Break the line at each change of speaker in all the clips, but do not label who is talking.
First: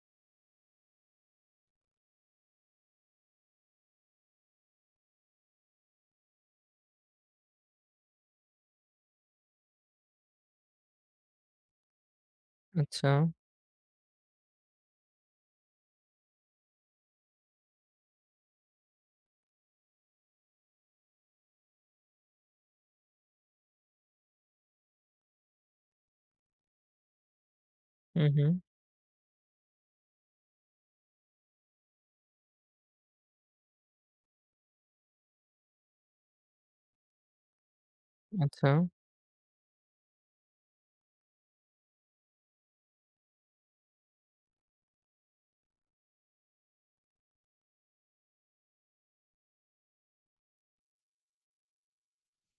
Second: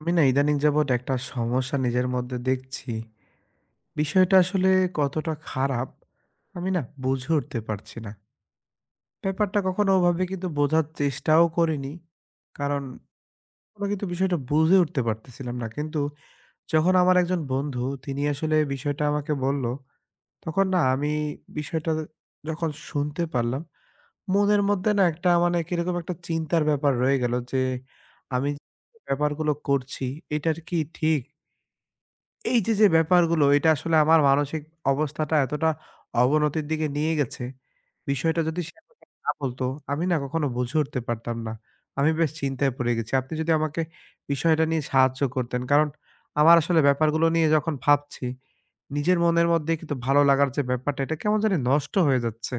আমি না ইদানিং যাবৎ একটা সমস্যা নিজের মধ্যে দেখছি। বিষয়টা আসলে কতটা খারাপ আমি না বুঝে উঠতে পারছি না। ব্যাপারটা কখনো ওভাবে কিন্তু বোঝার চেষ্টাও করিনি। কারণ
আচ্ছা।
কখনো কিন্তু বিষয়টা বুঝে উঠতে পারতেছিলাম না। কিন্তু যখন আমার একজন বন্ধু তিনি আসলে বিষয়টা আমাকে বলল, তখন না আমি বিষয়টা যখন শুনতে পারলাম, মনের মধ্যে না একটা মানে কিরকম একটা চিন্তার ব্যাপার রয়ে গেল যে,
হুম,
আমি
হুম।
যে ব্যাপারগুলো করছি, এটার কি ঠিক? এই যে, যে ব্যাপারগুলো এটা আসলে আমার মানসিক অবস্থাটা এতটা অবনতির দিকে নিয়ে গেছে, বিষয়টা যদি
আচ্ছা।
সে আমাকে না বলতো, আমি না কখনো বুঝে উঠতে পারতাম না। আমি বেশ চিন্তায় পড়ে গেছি। আপনি যদি আমাকে বিষয়টা নিয়ে সাহায্য করতেন। কারণ আমার আসলে ব্যাপারগুলো নিয়ে যখন ভাবছি, নিজের মনের মধ্যে কিন্তু ভালো লাগার যে ব্যাপারটা, এটা কেমন জানি নষ্ট হয়ে যাচ্ছে।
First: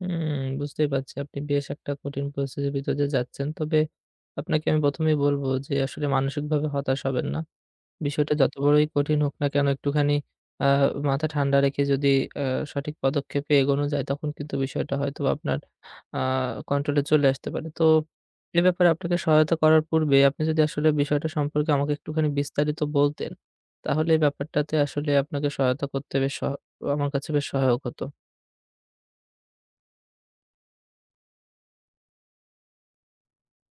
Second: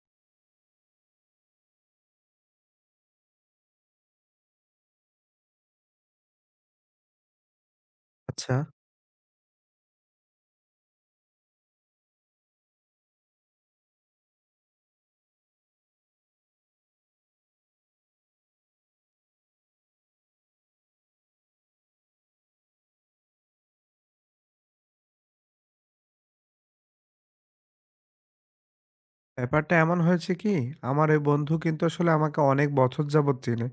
হুম, বুঝতেই পারছি আপনি বেশ একটা কঠিন পরিস্থিতির ভিতর দিয়ে যাচ্ছেন। তবে আপনাকে আমি ১ম এই বলব যে আসলে মানসিকভাবে হতাশ হবেন না। বিষয়টা যত
আচ্ছা।
বড়ই কঠিন হোক না কেন একটুখানি আ মাথা ঠান্ডা রেখে যদি আ সঠিক পদক্ষেপে এগোনো যায় তখন কিন্তু বিষয়টা হয়তোবা আপনার আ কন্ট্রোলে চলে আসতে পারে। তো এ ব্যাপারে আপনাকে সহায়তা করার পূর্বে আপনি যদি আসলে বিষয়টা সম্পর্কে আমাকে একটুখানি বিস্তারিত বলতেন, তাহলে এই ব্যাপারটাতে আসলে আপনাকে সহায়তা করতে বেশ সহ আমার কাছে বেশ সহায়ক হতো।
ব্যাপারটা এমন হয়েছে কি, আমার ওই বন্ধু কিন্তু আসলে আমাকে অনেক বছর যাবৎ চেনে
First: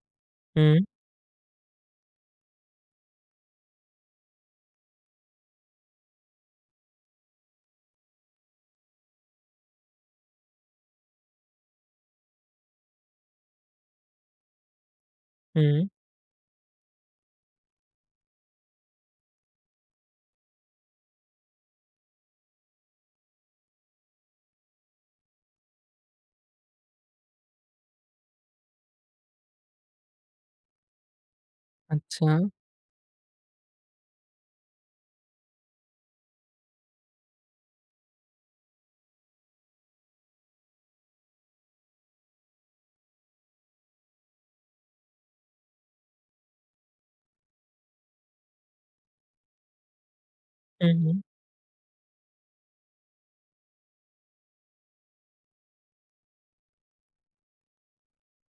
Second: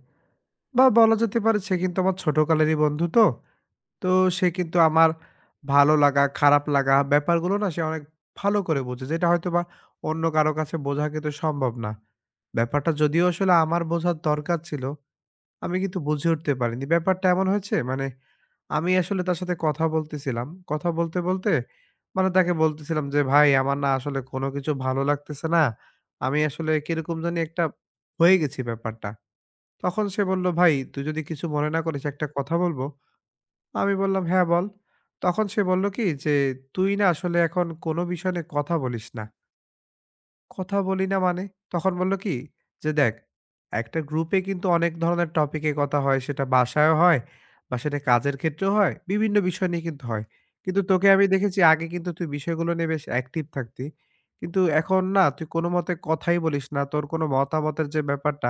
হুম,
বা বলা যেতে পারে সে কিন্তু আমার ছোটকালেরই বন্ধু তো। তো সে কিন্তু আমার ভালো লাগা, খারাপ লাগা ব্যাপারগুলো না সে অনেক ভালো করে বোঝে। যেটা হয়তোবা অন্য কারো কাছে বোঝা কিন্তু সম্ভব না। ব্যাপারটা যদিও আসলে আমার বোঝার দরকার ছিল, আমি
হুম,
কিন্তু বুঝে উঠতে পারিনি। ব্যাপারটা এমন হয়েছে মানে আমি আসলে তার সাথে কথা বলতেছিলাম। কথা বলতে, বলতে মানে তাকে বলতেছিলাম যে, "ভাই আমার না আসলে কোনো কিছু ভালো লাগতেছে না। আমি আসলে কিরকম জানি একটা হয়ে গেছি ব্যাপারটা।" তখন সে বলল, "ভাই তুই যদি কিছু মনে না করিস একটা
আচ্ছা।
কথা বলবো?" আমি বললাম, "হ্যাঁ, বল।" তখন সে বলল কি যে, "তুই না আসলে এখন কোনো বিষয় নিয়ে কথা বলিস না। কথা বলি না মানে? তখন বলল কি যে, "দেখ একটা গ্রুপে কিন্তু অনেক ধরনের টপিকে কথা হয়। সেটা বাসায়ও হয় বা সেটা কাজের ক্ষেত্রেও হয়। বিভিন্ন বিষয় নিয়ে কিন্তু হয়। কিন্তু
হুম,
তোকে
হুম,
আমি দেখেছি আগে কিন্তু তুই বিষয়গুলো নিয়ে বেশ অ্যাক্টিভ থাকতি। কিন্তু এখন না তুই কোনোমতে কথাই বলিস না। তোর কোনো মতামতের যে ব্যাপারটা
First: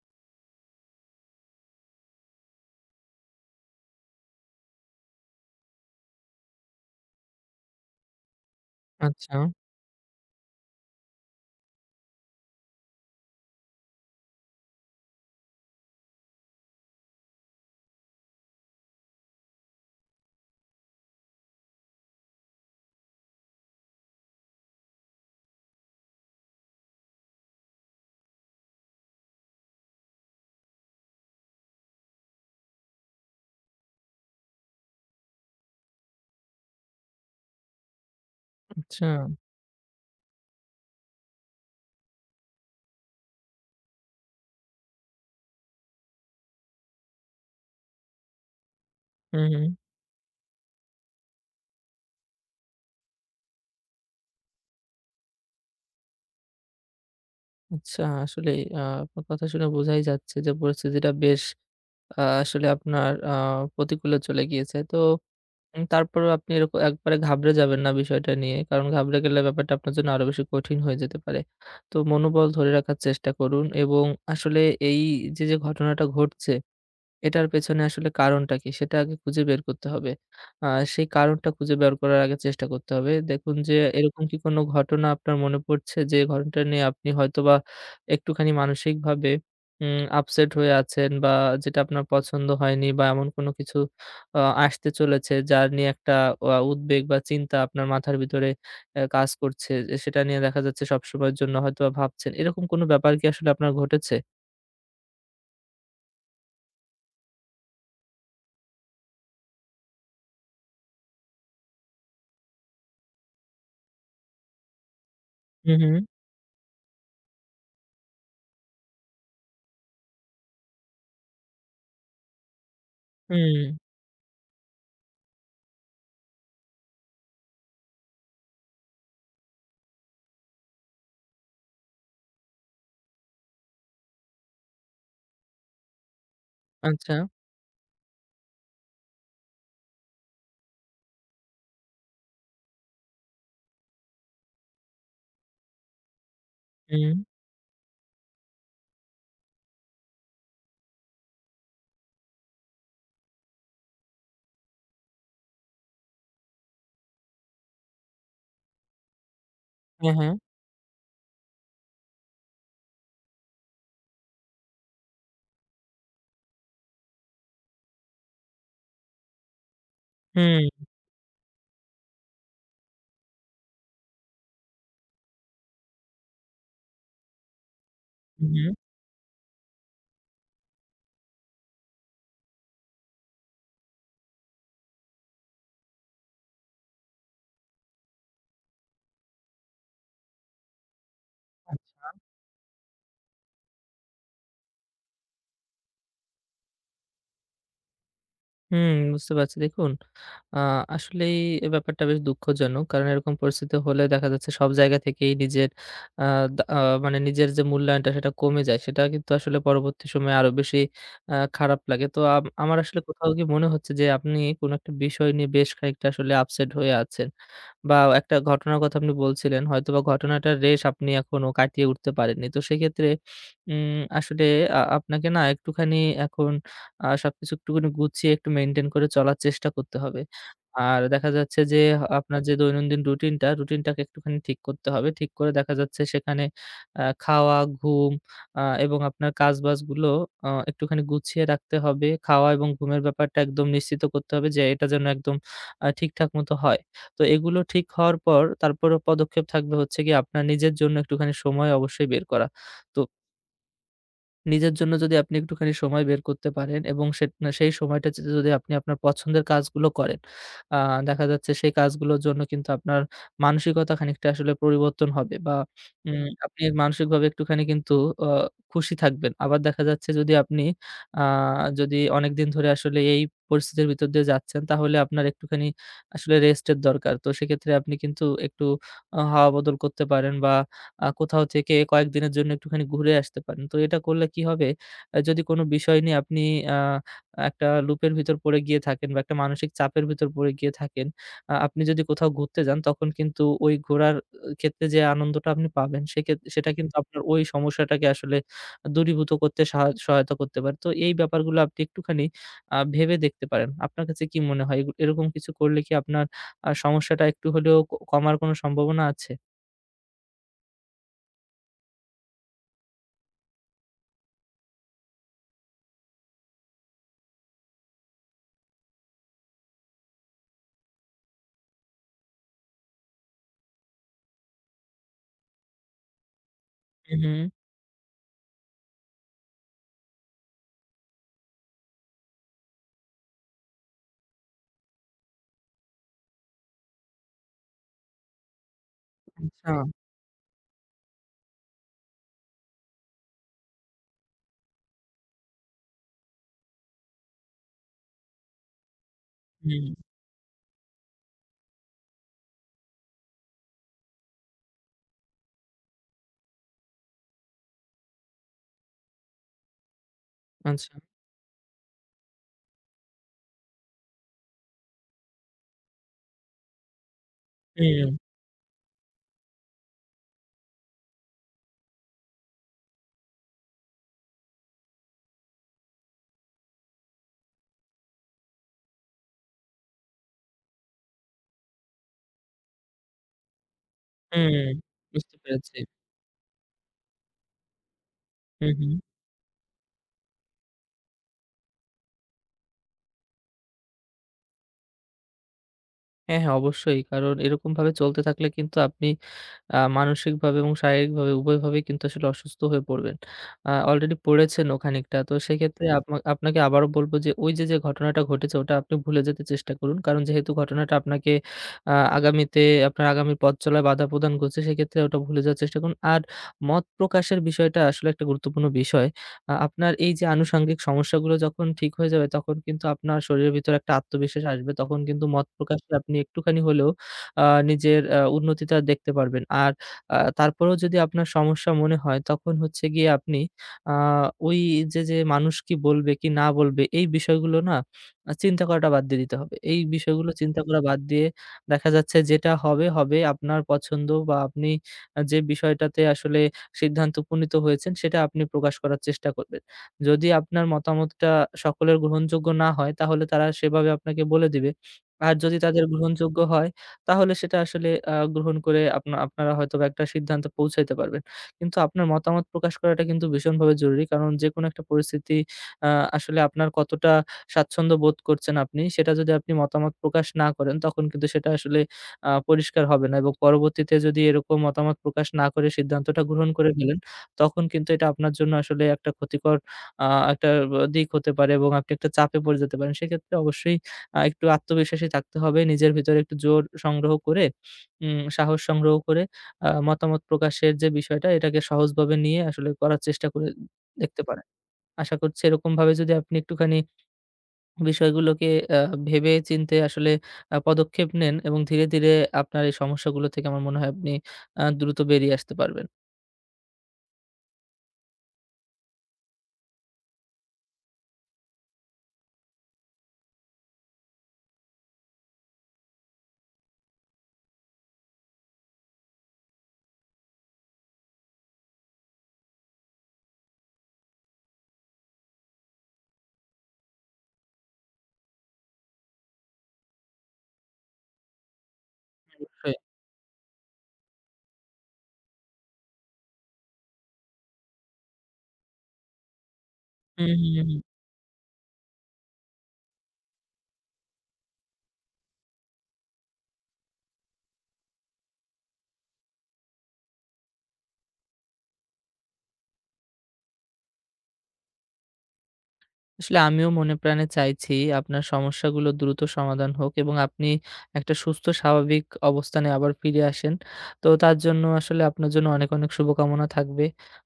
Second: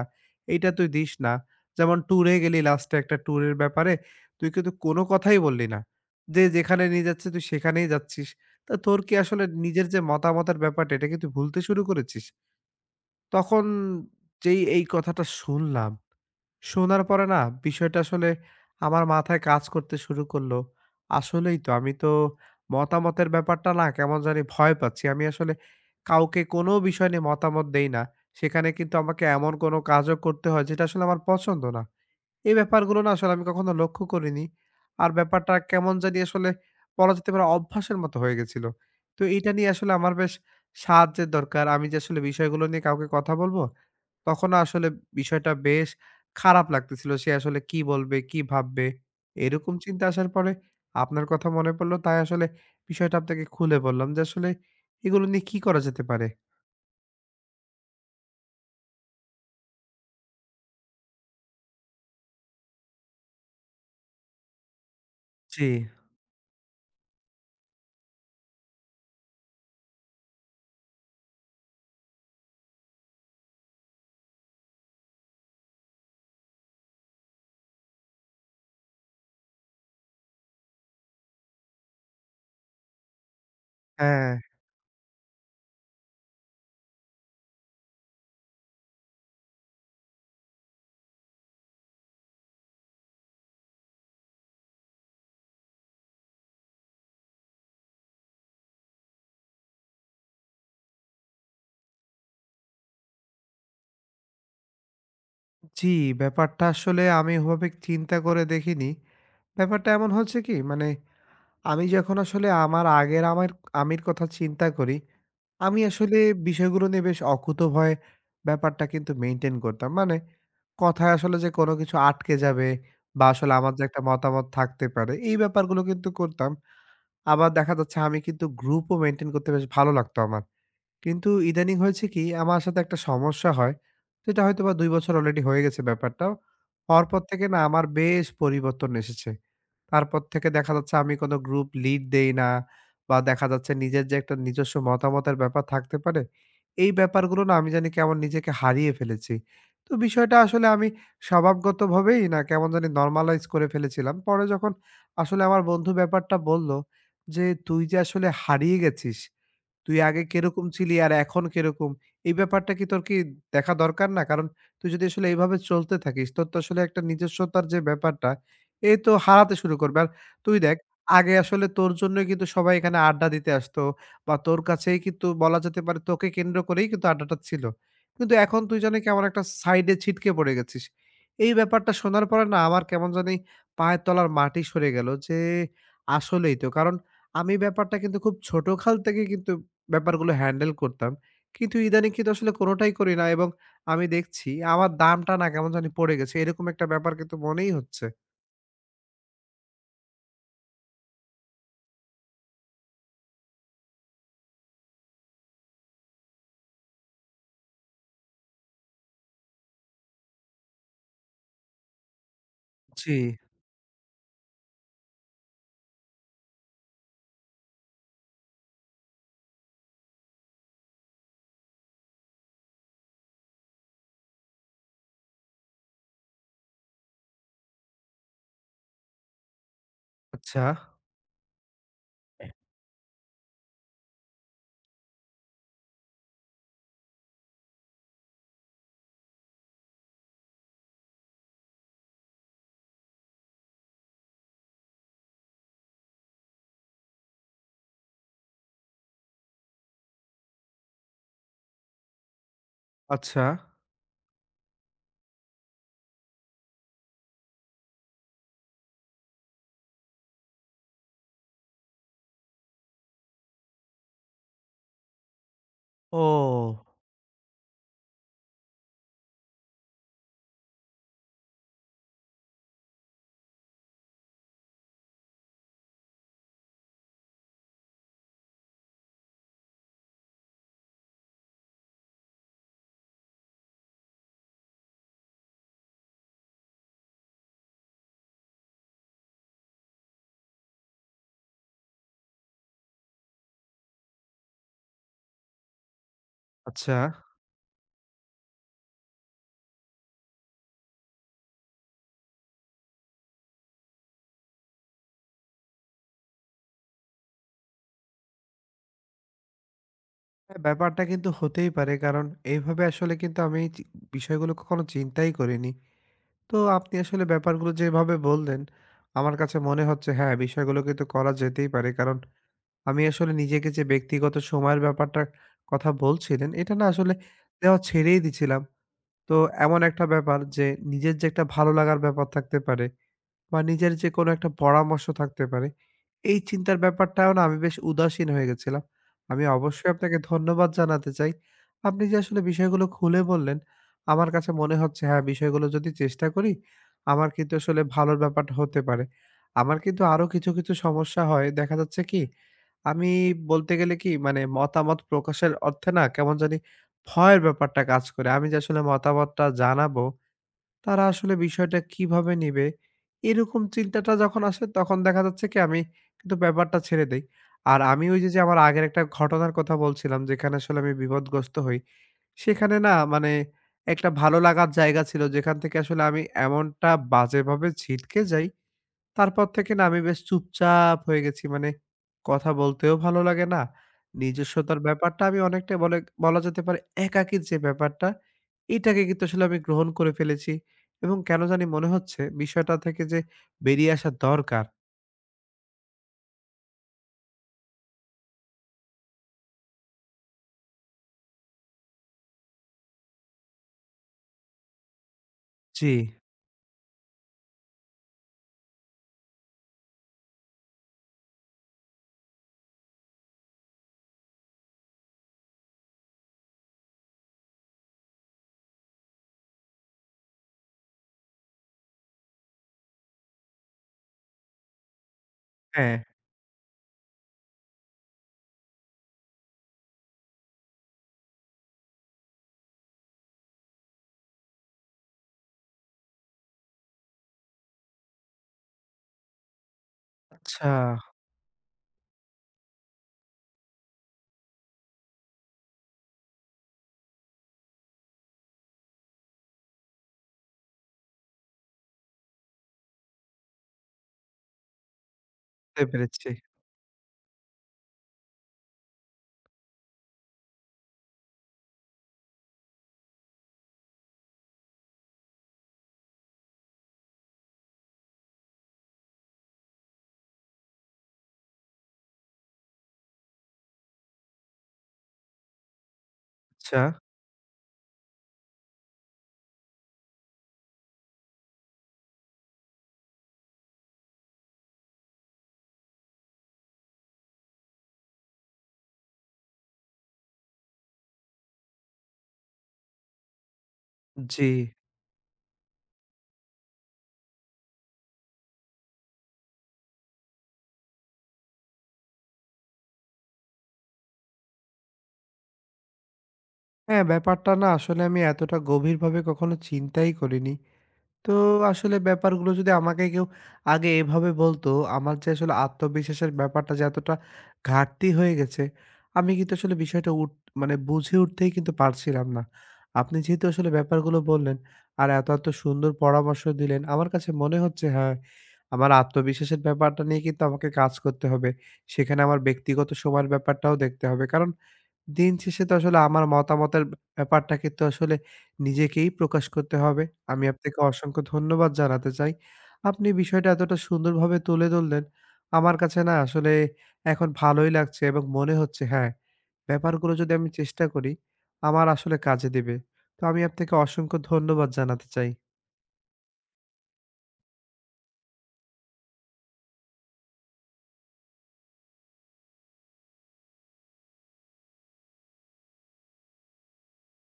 এইটা তুই দিস না। যেমন ট্যুরে গেলি লাস্টে একটা ট্যুরের ব্যাপারে তুই কিন্তু কোনো কথাই বললি না। যে যেখানে নিয়ে যাচ্ছে তুই সেখানেই যাচ্ছিস। তা তোর কি
আচ্ছা,
আসলে নিজের যে মতামতের ব্যাপারটা এটা কি তুই ভুলতে শুরু করেছিস? তখন যেই এই কথাটা শুনলাম, শোনার পরে না বিষয়টা আসলে আমার মাথায় কাজ করতে শুরু করলো। আসলেই তো আমি তো মতামতের ব্যাপারটা না কেমন জানি ভয় পাচ্ছি। আমি আসলে কাউকে কোনো বিষয় নিয়ে মতামত দেই না। সেখানে কিন্তু আমাকে এমন কোনো কাজও করতে হয় যেটা আসলে আমার পছন্দ না। এই ব্যাপারগুলো না আসলে আমি কখনো লক্ষ্য করিনি। আর ব্যাপারটা কেমন জানি আসলে বলা যেতে পারে অভ্যাসের মতো হয়ে গেছিল।
আচ্ছা।
তো এটা নিয়ে আসলে আমার বেশ সাহায্যের দরকার। আমি যে আসলে বিষয়গুলো নিয়ে কাউকে কথা বলবো, তখন না আসলে বিষয়টা বেশ খারাপ লাগতেছিল। সে আসলে কি বলবে, কি ভাববে?
হুম, হুম,
এরকম চিন্তা আসার পরে আপনার কথা মনে পড়লো। তাই আসলে বিষয়টা আপনাকে খুলে বললাম যে আসলে এগুলো নিয়ে কি করা যেতে পারে?
আচ্ছা। আসলেই আপনার কথা শুনে বোঝাই যাচ্ছে যে পরিস্থিতিটা বেশ আসলে আপনার প্রতিকূলে চলে গিয়েছে। তো
জি।
তারপরেও আপনি একবারে ঘাবড়ে যাবেন না বিষয়টা নিয়ে। কারণ ঘাবড়ে গেলে ব্যাপারটা আপনার জন্য আরো বেশি কঠিন হয়ে যেতে পারে। তো মনোবল ধরে রাখার চেষ্টা করুন এবং আসলে এই যে ঘটনাটা ঘটছে এটার পেছনে আসলে কারণটা কি? সেটা আগে খুঁজে বের করতে হবে। আ সেই কারণটা খুঁজে বের করার আগে চেষ্টা করতে হবে। দেখুন যে এরকম
হ্যাঁ,
কি কোনো ঘটনা আপনার মনে পড়ছে? যে ঘটনাটা নিয়ে আপনি হয়তোবা একটুখানি মানসিকভাবে আপসেট হয়ে আছেন বা যেটা আপনার পছন্দ হয়নি বা এমন কোনো কিছু আ আসতে চলেছে যার নিয়ে একটা উদ্বেগ বা চিন্তা আপনার মাথার ভিতরে কাজ করছে। এ সেটা নিয়ে দেখা যাচ্ছে সবসময়ের জন্য হয়তোবা ভাবছেন। এরকম কোনো ব্যাপার কি আসলে আপনার ঘটেছে?
জি ব্যাপারটা আসলে আমি ওভাবে চিন্তা করে দেখিনি। ব্যাপারটা এমন হচ্ছে কি মানে আমি যখন আসলে আমার আগের আমার আমির কথা চিন্তা করি,
হু,
আমি
হু।
আসলে বিষয়গুলো নিয়ে বেশ অকুতোভয় ব্যাপারটা কিন্তু মেইনটেইন করতাম। মানে কথায় আসলে যে কোনো কিছু আটকে যাবে বা আসলে আমার যে
হুম।
একটা মতামত থাকতে পারে, এই ব্যাপারগুলো কিন্তু করতাম। আবার দেখা যাচ্ছে আমি কিন্তু গ্রুপও মেইনটেইন করতে বেশ ভালো লাগতো আমার। কিন্তু ইদানিং হয়েছে কি আমার সাথে একটা সমস্যা হয়। যেটা হয়তোবা ২ বছর অলরেডি হয়ে গেছে ব্যাপারটা। হওয়ার
আচ্ছা।
পর থেকে না আমার বেশ পরিবর্তন এসেছে। তারপর থেকে দেখা যাচ্ছে আমি কোনো গ্রুপ লিড দেই না বা দেখা যাচ্ছে নিজের যে একটা নিজস্ব মতামতের ব্যাপার থাকতে পারে, এই
হুম।
ব্যাপারগুলো না আমি জানি কেমন নিজেকে হারিয়ে ফেলেছি। তো বিষয়টা আসলে আমি স্বভাবগতভাবেই না কেমন জানি নরমালাইজ করে ফেলেছিলাম। পরে যখন আসলে আমার বন্ধু ব্যাপারটা বলল যে, "তুই যে আসলে হারিয়ে গেছিস" তুই
হ্যাঁ,
আগে
হ্যাঁ।
কিরকম ছিলি আর এখন কিরকম? এই ব্যাপারটা কি তোর কি দেখা দরকার না? কারণ তুই যদি আসলে এভাবে চলতে থাকিস, তোর তো আসলে একটা নিজস্বতার যে ব্যাপারটা, এ তো হারাতে শুরু করবে। আর তুই
হুম,
দেখ, আগে আসলে তোর জন্যই কিন্তু সবাই এখানে আড্ডা দিতে আসতো বা তোর কাছেই কিন্তু বলা যেতে পারে তোকে কেন্দ্র করেই কিন্তু আড্ডাটা ছিল। কিন্তু এখন
হুম,
তুই জানি কেমন একটা সাইডে ছিটকে পড়ে গেছিস। এই ব্যাপারটা শোনার পরে না আমার কেমন জানি পায়ের তলার মাটি সরে গেল যে আসলেই তো। কারণ আমি ব্যাপারটা কিন্তু খুব ছোট খাল থেকে কিন্তু ব্যাপারগুলো হ্যান্ডেল করতাম। কিন্তু
আচ্ছা।
ইদানিং কিন্তু আসলে কোনটাই করি না এবং আমি দেখছি আমার দামটা না কেমন জানি পড়ে গেছে। এরকম একটা ব্যাপার কিন্তু মনেই হচ্ছে।
হুম, বুঝতে পারছি। দেখুন, আ আসলেই এ ব্যাপারটা বেশ দুঃখজনক। কারণ এরকম পরিস্থিতি হলে দেখা যাচ্ছে সব জায়গা থেকেই নিজের আ দা আ মানে নিজের যে মূল্যায়নটা সেটা কমে যায়। সেটা কিন্তু আসলে পরবর্তী সময়ে আরো বেশি খারাপ লাগে। তো আমার আসলে
জি,
কোথাও গিয়ে মনে হচ্ছে যে আপনি কোনো একটা বিষয় নিয়ে বেশ খানিকটা আসলে আপসেট হয়ে আছেন। বা একটা ঘটনার কথা আপনি বলছিলেন, হয়তোবা ঘটনাটার রেশ আপনি এখনো কাটিয়ে উঠতে পারেননি। তো সেক্ষেত্রে আসলে আপনাকে না একটুখানি এখন সবকিছু একটুখানি গুছিয়ে একটু মেইনটেইন করে চলার চেষ্টা করতে হবে।
আচ্ছা,
আর দেখা যাচ্ছে যে আপনার যে দৈনন্দিন রুটিনটা, রুটিনটাকে একটুখানি ঠিক করতে হবে। ঠিক করে দেখা যাচ্ছে সেখানে খাওয়া, ঘুম এবং আপনার কাজবাজগুলো একটুখানি গুছিয়ে রাখতে হবে। খাওয়া এবং ঘুমের ব্যাপারটা একদম নিশ্চিত করতে হবে যে এটা যেন একদম ঠিকঠাক মতো হয়। তো এগুলো ঠিক হওয়ার পর তারপরে পদক্ষেপ থাকবে হচ্ছে গিয়ে আপনার নিজের জন্য একটুখানি সময় অবশ্যই বের করা। তো
আচ্ছা।
নিজের জন্য যদি আপনি একটুখানি সময় বের করতে পারেন এবং সেই সময়টাতে যদি যদি আপনি আপনার পছন্দের কাজগুলো করেন, আ দেখা যাচ্ছে সেই কাজগুলোর জন্য কিন্তু আপনার মানসিকতা খানিকটা আসলে পরিবর্তন হবে বা আপনি
ও!
মানসিকভাবে একটুখানি কিন্তু আ খুশি থাকবেন। আবার দেখা যাচ্ছে যদি আপনি আ যদি অনেকদিন ধরে আসলে এই পরিস্থিতির ভিতর দিয়ে যাচ্ছেন, তাহলে আপনার একটুখানি আসলে রেস্টের দরকার। তো সেক্ষেত্রে আপনি কিন্তু একটু হাওয়া বদল করতে পারেন বা কোথাও থেকে কয়েকদিনের জন্য একটুখানি ঘুরে আসতে পারেন। তো এটা করলে কি হবে, যদি কোনো বিষয় নিয়ে আপনি আ একটা লুপের ভিতর পড়ে গিয়ে থাকেন বা একটা মানসিক চাপের ভিতর পড়ে গিয়ে থাকেন, আপনি যদি কোথাও ঘুরতে যান তখন কিন্তু ওই ঘোরার ক্ষেত্রে যে আনন্দটা আপনি পাবেন সেটা কিন্তু
আচ্ছা।
আপনার ওই সমস্যাটাকে আসলে দূরীভূত করতে সহায়তা করতে পারে। তো এই ব্যাপারগুলো আপনি একটুখানি ভেবে দেখতে পারেন। আপনার কাছে কি মনে হয়? এরকম কিছু করলে কি আপনার সমস্যাটা একটু হলেও কমার কোনো সম্ভাবনা আছে?
হ্যাঁ, ব্যাপারটা কিন্তু হতেই পারে। কারণ এইভাবে আসলে কিন্তু আমি এই চি বিষয়গুলো কখনো চিন্তাই করিনি। তো আপনি আসলে ব্যাপারগুলো যেভাবে বললেন, আমার কাছে মনে হচ্ছে হ্যাঁ, বিষয়গুলো কিন্তু করা যেতেই পারে। কারণ আমি আসলে নিজেকে যে ব্যক্তিগত সময়ের ব্যাপারটার কথা বলছিলেন, এটা না আসলে
হু, হু।
দেওয়া ছেড়েই দিছিলাম। তো এমন একটা ব্যাপার যে নিজের যে একটা ভালো লাগার ব্যাপার থাকতে পারে, বা নিজের যে কোনো একটা পরামর্শ থাকতে পারে, এই চিন্তার ব্যাপারটাও না আমি বেশ উদাসীন হয়ে গেছিলাম। আমি
আচ্ছা।
অবশ্যই আপনাকে ধন্যবাদ জানাতে চাই। আপনি যে আসলে বিষয়গুলো খুলে বললেন, আমার কাছে মনে হচ্ছে হ্যাঁ, বিষয়গুলো যদি চেষ্টা করি, আমার কিন্তু আসলে ভালোর ব্যাপারটা হতে পারে। আমার
হুম,
কিন্তু আরো কিছু সমস্যা হয়। দেখা যাচ্ছে কি, আমি বলতে গেলে কি মানে মতামত প্রকাশের অর্থে না কেমন জানি ভয়ের ব্যাপারটা কাজ করে। আমি যে আসলে মতামতটা জানাবো
আচ্ছা।
তারা আসলে বিষয়টা কিভাবে নিবে? এরকম চিন্তাটা যখন আসে তখন দেখা যাচ্ছে কি আমি কিন্তু ব্যাপারটা ছেড়ে দেই। আর আমি
হুম,
ওই যে, যে আমার আগের একটা ঘটনার কথা বলছিলাম যেখানে আসলে আমি বিপদগ্রস্ত হই। সেখানে না মানে একটা ভালো লাগার জায়গা ছিল যেখান থেকে আসলে আমি এমনটা বাজেভাবে ছিটকে যাই তারপর থেকে না আমি বেশ চুপচাপ হয়ে গেছি। মানে কথা বলতেও ভালো লাগে না।
হুম।
নিজস্বতার ব্যাপারটা
বুঝতে
আমি
পেরেছি।
অনেকটাই বলে বলা যেতে পারে একাকীর যে ব্যাপারটা,
হুম, হুম।
এটাকে কিন্তু আসলে আমি গ্রহণ করে ফেলেছি এবং কেন জানি মনে হচ্ছে বিষয়টা থেকে যে বেরিয়ে আসা দরকার।
হ্যাঁ, হ্যাঁ, অবশ্যই। কারণ এরকমভাবে চলতে থাকলে কিন্তু আপনি মানসিকভাবে এবং শারীরিকভাবে উভয়ভাবেই কিন্তু আসলে অসুস্থ হয়ে পড়বেন। অলরেডি পড়েছেনও খানিকটা। তো সেক্ষেত্রে
জি।
আপনাকে আবারও বলব যে ওই যে ঘটনাটা ঘটেছে ওটা আপনি ভুলে যেতে চেষ্টা করুন। কারণ যেহেতু ঘটনাটা আপনাকে আগামীতে আপনার আগামী পথ চলায় বাধা প্রদান করছে সেক্ষেত্রে ওটা ভুলে যাওয়ার চেষ্টা করুন। আর মত প্রকাশের বিষয়টা আসলে একটা গুরুত্বপূর্ণ বিষয়। আপনার এই যে আনুষঙ্গিক সমস্যাগুলো যখন ঠিক হয়ে যাবে তখন কিন্তু আপনার শরীরের ভিতরে একটা আত্মবিশ্বাস আসবে। তখন কিন্তু মত প্রকাশে
হ্যাঁ।
আপনি একটুখানি হলেও আ নিজের উন্নতিটা দেখতে পারবেন। আর তারপরেও যদি আপনার সমস্যা মনে হয় তখন হচ্ছে গিয়ে আপনি আ ওই যে মানুষ কি বলবে কি না বলবে এই বিষয়গুলো না চিন্তা করাটা বাদ দিয়ে দিতে হবে। এই বিষয়গুলো চিন্তা
আচ্ছা,
করা বাদ দিয়ে দেখা যাচ্ছে যেটা হবে, হবে। আপনার পছন্দ বা আপনি যে বিষয়টাতে আসলে সিদ্ধান্ত উপনীত হয়েছেন সেটা আপনি প্রকাশ করার চেষ্টা করবেন। যদি আপনার মতামতটা সকলের গ্রহণযোগ্য না হয় তাহলে তারা সেভাবে আপনাকে বলে দিবে। আর যদি তাদের
বুঝতে পেরেছি।
গ্রহণযোগ্য হয় তাহলে সেটা আসলে গ্রহণ করে আপনারা হয়তোবা একটা সিদ্ধান্তে পৌঁছাইতে পারবেন। কিন্তু আপনার মতামত প্রকাশ করাটা কিন্তু ভীষণভাবে জরুরি। কারণ যেকোনো একটা পরিস্থিতি আ আসলে আপনার কতটা স্বাচ্ছন্দ্য বোধ করছেন আপনি, সেটা যদি আপনি মতামত প্রকাশ না করেন, তখন কিন্তু সেটা আসলে পরিষ্কার হবে না এবং পরবর্তীতে যদি এরকম মতামত প্রকাশ না করে সিদ্ধান্তটা গ্রহণ করে
আচ্ছা।
ফেলেন, তখন কিন্তু এটা আপনার জন্য আসলে একটা ক্ষতিকর আ একটা দিক হতে পারে এবং আপনি একটা চাপে পড়ে যেতে পারেন। সেক্ষেত্রে অবশ্যই একটু আত্মবিশ্বাসী থাকতে হবে। নিজের ভিতরে একটু জোর সংগ্রহ করে, সাহস সংগ্রহ করে মতামত প্রকাশের যে বিষয়টা, এটাকে সহজভাবে নিয়ে আসলে করার চেষ্টা করে দেখতে পারেন।
জি।
আশা করছি এরকমভাবে যদি আপনি একটুখানি বিষয়গুলোকে আ ভেবে চিন্তে আসলে পদক্ষেপ নেন এবং ধীরে, ধীরে আপনার এই সমস্যাগুলো থেকে আমার মনে হয় আপনি দ্রুত বেরিয়ে আসতে পারবেন।
হ্যাঁ, ব্যাপারটা না আসলে আমি এতটা গভীরভাবে কখনো চিন্তাই করিনি। তো আসলে ব্যাপারগুলো যদি আমাকে কেউ আগে এভাবে বলতো, আমার যে আসলে আত্মবিশ্বাসের ব্যাপারটা যে এতটা ঘাটতি হয়ে গেছে, আমি কিন্তু আসলে বিষয়টা উঠ মানে বুঝে উঠতেই কিন্তু পারছিলাম না। আপনি যেহেতু আসলে ব্যাপারগুলো বললেন, আর এত সুন্দর পরামর্শ দিলেন, আমার কাছে মনে হচ্ছে হ্যাঁ, আমার আত্মবিশ্বাসের ব্যাপারটা নিয়ে কিন্তু আমাকে কাজ করতে হবে। সেখানে আমার
আসলেই।
ব্যক্তিগত সময়ের ব্যাপারটাও দেখতে হবে। কারণ দিন শেষে তো আসলে আমার মতামতের ব্যাপারটা কিন্তু আসলে নিজেকেই প্রকাশ করতে হবে।
হুম,
আমি
হুম,
আপনাকে
হুম।
অসংখ্য ধন্যবাদ জানাতে চাই। আপনি বিষয়টা এতটা সুন্দরভাবে তুলে ধরলেন। আমার কাছে না আসলে এখন ভালোই লাগছে এবং মনে হচ্ছে হ্যাঁ, ব্যাপারগুলো যদি আমি চেষ্টা করি, আমার আসলে কাজে দিবে। তো আমি আপনাকে অসংখ্য ধন্যবাদ জানাতে চাই।
আসলে আমিও মনে প্রাণে চাইছি আপনার সমস্যাগুলো দ্রুত সমাধান হোক এবং আপনি একটা সুস্থ স্বাভাবিক অবস্থানে আবার ফিরে আসেন। তো তার জন্য আসলে আপনার জন্য অনেক, অনেক শুভকামনা থাকবে।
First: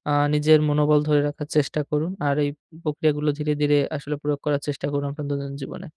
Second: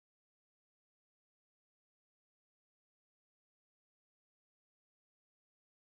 নিজের মনোবল ধরে রাখার চেষ্টা করুন। আর এই প্রক্রিয়াগুলো ধীরে, ধীরে আসলে প্রয়োগ করার চেষ্টা করুন আপনার দৈনন্দিন জীবনে।